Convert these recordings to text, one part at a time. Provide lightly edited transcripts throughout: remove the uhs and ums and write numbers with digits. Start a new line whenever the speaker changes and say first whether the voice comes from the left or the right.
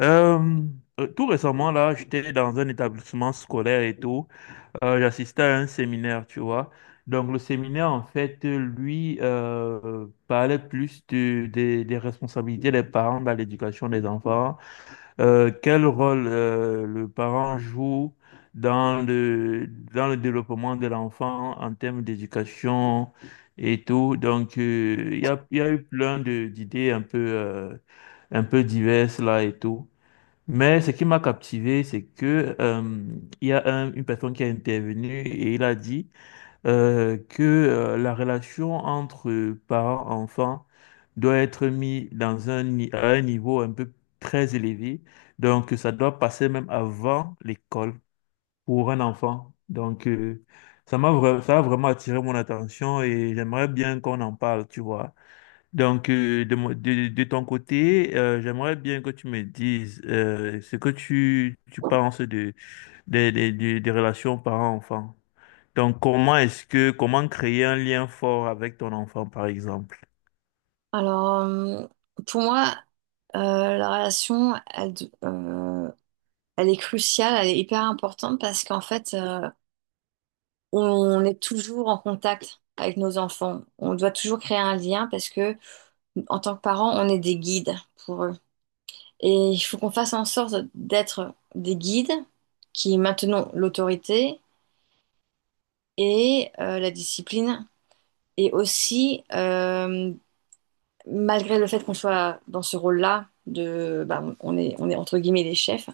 left: Euh, tout récemment, là, j'étais dans un établissement scolaire et tout. J'assistais à un séminaire, tu vois. Donc, le séminaire, en fait, lui, parlait plus des responsabilités des parents dans l'éducation des enfants. Quel rôle le parent joue dans le développement de l'enfant en termes d'éducation et tout. Donc, il y a eu plein d'idées un peu diverses là et tout. Mais ce qui m'a captivé, c'est que il y a une personne qui a intervenu et il a dit que la relation entre parents-enfants doit être mise dans un, ni- à un niveau un peu très élevé. Donc, ça doit passer même avant l'école pour un enfant. Donc, ça a vraiment attiré mon attention et j'aimerais bien qu'on en parle, tu vois. Donc, de ton côté, j'aimerais bien que tu me dises ce que tu penses de, des relations parents-enfants. Donc, comment créer un lien fort avec ton enfant, par exemple?
right: Alors, euh, pour moi, la relation, elle est cruciale, elle est hyper importante parce qu'en fait, on est toujours en contact avec nos enfants. On doit toujours créer un lien parce que, en tant que parents, on est des guides pour eux. Et il faut qu'on fasse en sorte d'être des guides qui maintenons l'autorité et la discipline et aussi malgré le fait qu'on soit dans ce rôle-là, de, bah, on est entre guillemets des chefs,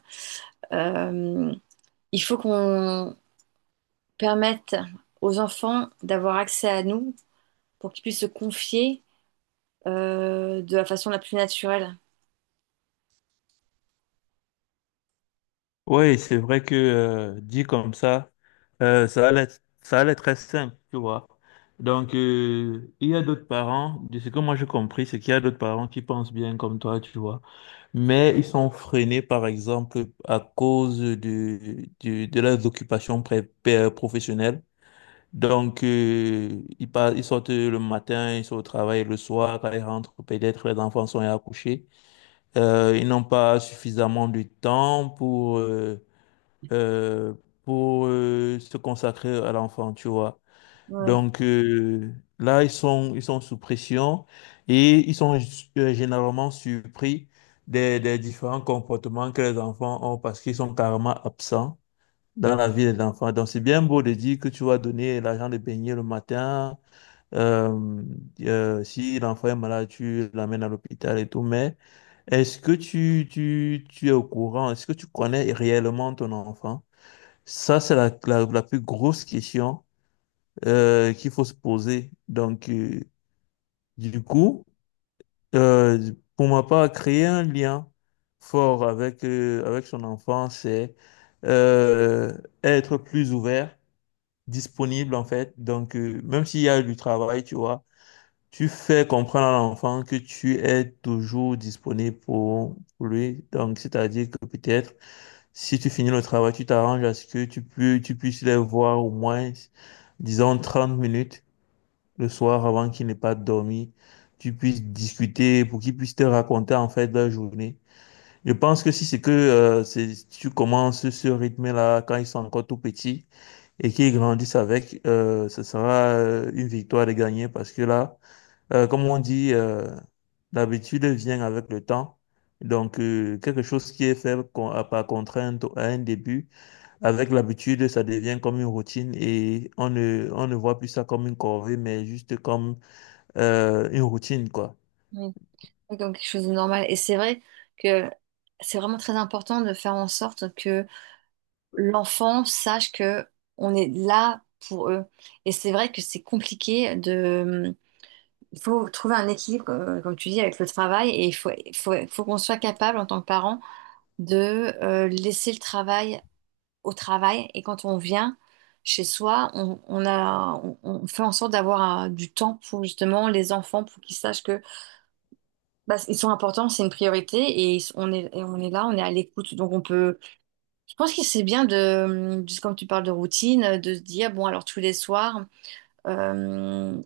right: euh, il faut qu'on permette aux enfants d'avoir accès à nous pour qu'ils puissent se confier de la façon la plus naturelle.
left: Oui, c'est vrai que dit comme ça, euh, ça allait, ça allait très simple, tu vois. Donc, il y a d'autres parents, de ce que moi j'ai compris, c'est qu'il y a d'autres parents qui pensent bien comme toi, tu vois. Mais ils sont freinés, par exemple, à cause de leurs occupations professionnelles. Donc, ils sortent le matin, ils sont au travail le soir, quand ils rentrent, peut-être les enfants sont à coucher. Ils n'ont pas suffisamment de temps euh, pour se consacrer à l'enfant, tu vois.
right: Ouais,
left: Donc là, ils sont sous pression et ils sont généralement surpris des différents comportements que les enfants ont parce qu'ils sont carrément absents dans la vie des enfants. Donc c'est bien beau de dire que tu vas donner l'argent de baigner le matin. euh, si l'enfant est malade, tu l'amènes à l'hôpital et tout. Mais est-ce que tu es au courant? Est-ce que tu connais réellement ton enfant? Ça, c'est la plus grosse question qu'il faut se poser. Donc, du coup, pour ma part, créer un lien fort avec son enfant, c'est euh, être plus ouvert, disponible en fait. Donc, même s'il y a du travail, tu vois, tu fais comprendre à l'enfant que tu es toujours disponible pour lui. Donc, c'est-à-dire que peut-être, si tu finis le travail, tu t'arranges à ce que tu puisses les voir au moins, disons, 30 minutes le soir avant qu'ils n'aient pas dormi, tu puisses discuter pour qu'ils puissent te raconter en fait leur journée. Je pense que si c'est que si tu commences ce rythme-là quand ils sont encore tout petits et qu'ils grandissent avec, ce sera une victoire de gagner parce que là, comme on dit, l'habitude vient avec le temps. Donc, quelque chose qui est fait par contrainte à un début, avec l'habitude, ça devient comme une routine et on ne voit plus ça comme une corvée, mais juste comme une routine, quoi.
right: oui. Oui, comme quelque chose de normal. Et c'est vrai que c'est vraiment très important de faire en sorte que l'enfant sache que on est là pour eux. Et c'est vrai que c'est compliqué de il faut trouver un équilibre, comme tu dis, avec le travail et il faut qu'on soit capable en tant que parent de laisser le travail au travail et quand on vient chez soi, on fait en sorte d'avoir du temps pour justement les enfants, pour qu'ils sachent que bah, ils sont importants, c'est une priorité et ils sont- on est, et on est là, on est à l'écoute. Donc je pense que c'est bien de, comme tu parles de routine, de se dire, bon alors tous les soirs. euh,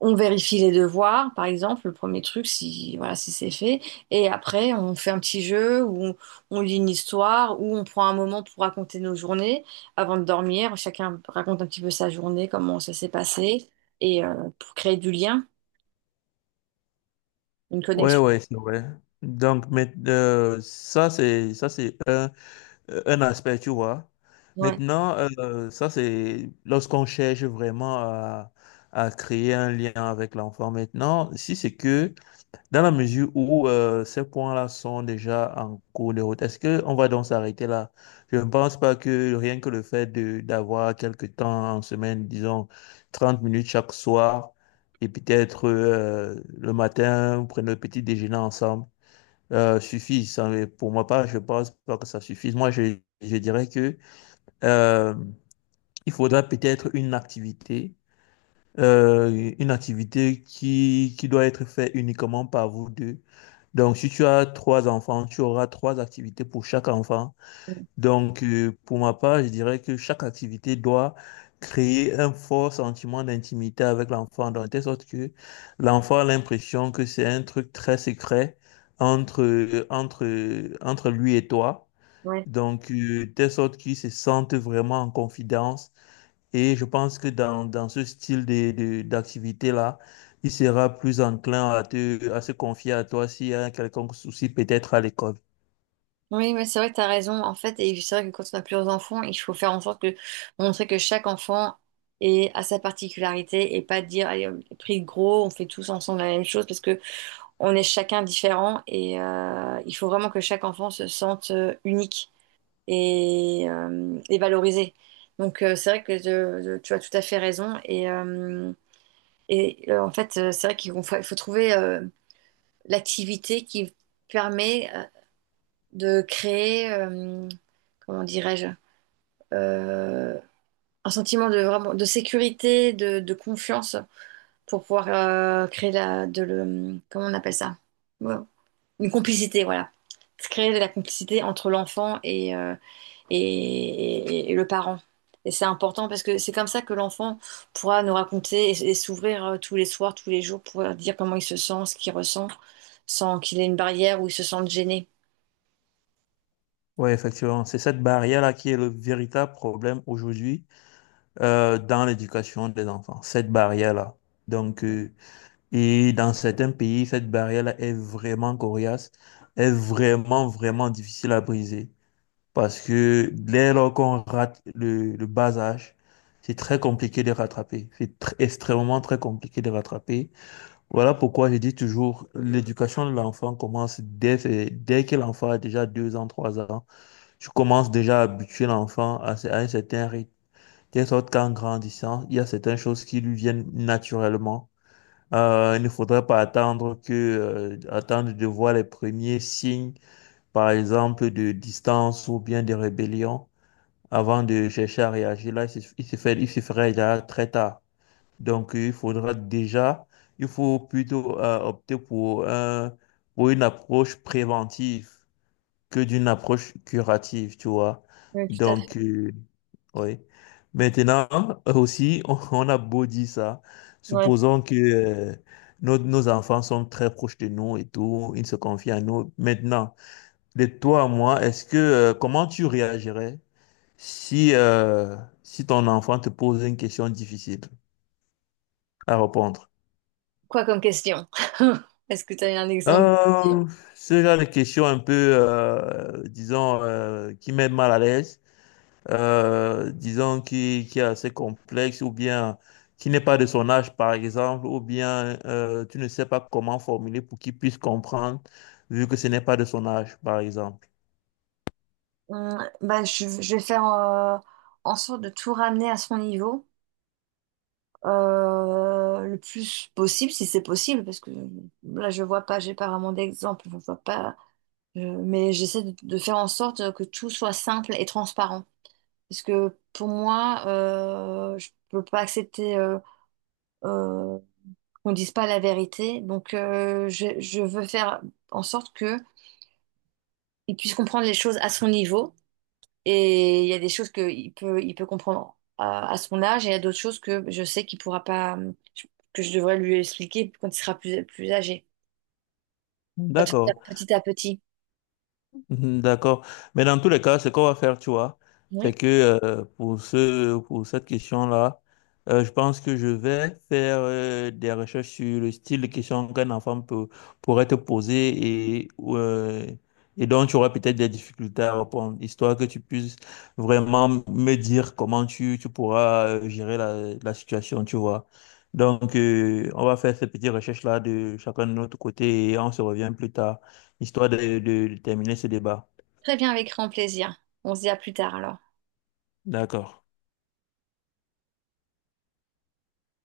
right: On vérifie les devoirs, par exemple, le premier truc, si voilà, si c'est fait. Et après, on fait un petit jeu on lit une histoire, où on prend un moment pour raconter nos journées avant de dormir. Chacun raconte un petit peu sa journée, comment ça s'est passé, pour créer du lien, une
left: Ouais,
right: connexion.
left: ouais, c'est vrai. Donc, mais, ça, c'est un aspect, tu vois.
right: Ouais,
left: Maintenant, ça, c'est lorsqu'on cherche vraiment à créer un lien avec l'enfant. Maintenant, si c'est que dans la mesure où ces points-là sont déjà en cours de route, est-ce qu'on va donc s'arrêter là? Je ne pense pas que rien que le fait de d'avoir quelques temps en semaine, disons 30 minutes chaque soir, et peut-être le matin, prendre le petit déjeuner ensemble, suffit. Ça, mais pour moi, pas, je pense pas que ça suffise. Moi, je dirais que euh, il faudra peut-être une activité qui doit être faite uniquement par vous deux. Donc, si tu as trois enfants, tu auras trois activités pour chaque enfant. Donc, pour ma part, je dirais que chaque activité doit créer un fort sentiment d'intimité avec l'enfant, de telle sorte que l'enfant a l'impression que c'est un truc très secret entre lui et toi.
right: ouais.
left: Donc, de telle sorte qu'il se sente vraiment en confidence et je pense que dans ce style d'activité-là, il sera plus enclin à se confier à toi s'il y a un quelconque souci peut-être à l'école.
right: Oui, mais c'est vrai que tu as raison. En fait, et c'est vrai que quand on a plusieurs enfants, il faut faire en sorte que montrer que chaque enfant est à sa particularité et pas dire, allez, on est pris de gros, on fait tous ensemble la même chose parce que on est chacun différent et il faut vraiment que chaque enfant se sente unique et valorisé. Donc, c'est vrai que tu as tout à fait raison et en fait C'est vrai qu'il faut trouver l'activité qui permet de créer, comment dirais-je, euh, un sentiment de, vraiment, de sécurité, de confiance pour pouvoir créer la, de le, comment on appelle ça? Ouais, une complicité, voilà. Se créer de la complicité entre l'enfant et le parent. Et c'est important parce que c'est comme ça que l'enfant pourra nous raconter et s'ouvrir tous les soirs, tous les jours, pour dire comment il se sent, ce qu'il ressent, sans qu'il ait une barrière ou il se sente gêné.
left: Oui, effectivement, c'est cette barrière-là qui est le véritable problème aujourd'hui dans l'éducation des enfants, cette barrière-là. Donc, et dans certains pays, cette barrière-là est vraiment coriace, est vraiment, vraiment difficile à briser. Parce que dès lors qu'on rate le bas âge, c'est très compliqué de rattraper. Extrêmement très compliqué de rattraper. Voilà pourquoi je dis toujours, l'éducation de l'enfant commence dès que l'enfant a déjà 2 ans, 3 ans. Je commence déjà à habituer l'enfant à un certain rythme. De sorte qu'en grandissant, il y a certaines choses qui lui viennent naturellement. Il ne faudrait pas attendre de voir les premiers signes, par exemple, de distance ou bien de rébellion avant de chercher à réagir, là, il se ferait déjà très tard. Donc, il faut plutôt opter pour une approche préventive que d'une approche curative, tu vois.
right: Oui, tout à fait.
left: Donc, oui. Maintenant, aussi, on a beau dire ça.
right: Ouais.
left: Supposons que nos enfants sont très proches de nous et tout, ils se confient à nous. Maintenant, de toi à moi, comment tu réagirais? Si, euh, si ton enfant te pose une question difficile à répondre,
right: Quoi comme question? Est-ce que tu as un exemple de question?
left: euh, ce genre de question un peu, disons, qui met mal à l'aise, disons, qui est assez complexe ou bien qui n'est pas de son âge, par exemple, ou bien tu ne sais pas comment formuler pour qu'il puisse comprendre, vu que ce n'est pas de son âge, par exemple.
right: Je vais faire en sorte de tout ramener à son niveau. Le plus possible, si c'est possible, parce que là, je vois pas, j'ai pas vraiment d'exemple, je vois pas, je- mais j'essaie de faire en sorte que tout soit simple et transparent. Parce que pour moi, je peux pas accepter euh, qu'on dise pas la vérité, donc je veux faire en sorte que il puisse comprendre les choses à son niveau et il y a des choses qu'il peut comprendre à son âge, et il y a d'autres choses que je sais qu'il pourra pas, que je devrais lui expliquer quand il sera plus âgé. Ça va
left: D'accord.
right: petit à petit.
left: Mhm, d'accord. Mais dans tous les cas, ce qu'on va faire, tu vois, c'est
right: Oui.
left: que pour cette question-là, je pense que je vais faire des recherches sur le style de question qu'un enfant pourrait te poser et dont tu auras peut-être des difficultés à répondre, histoire que tu puisses vraiment me dire comment tu pourras gérer la situation, tu vois. Donc, on va faire cette petite recherche-là de chacun de notre côté et on se revient plus tard histoire de terminer ce débat.
right: Très bien, avec grand plaisir. On se dit à plus tard alors.
left: D'accord.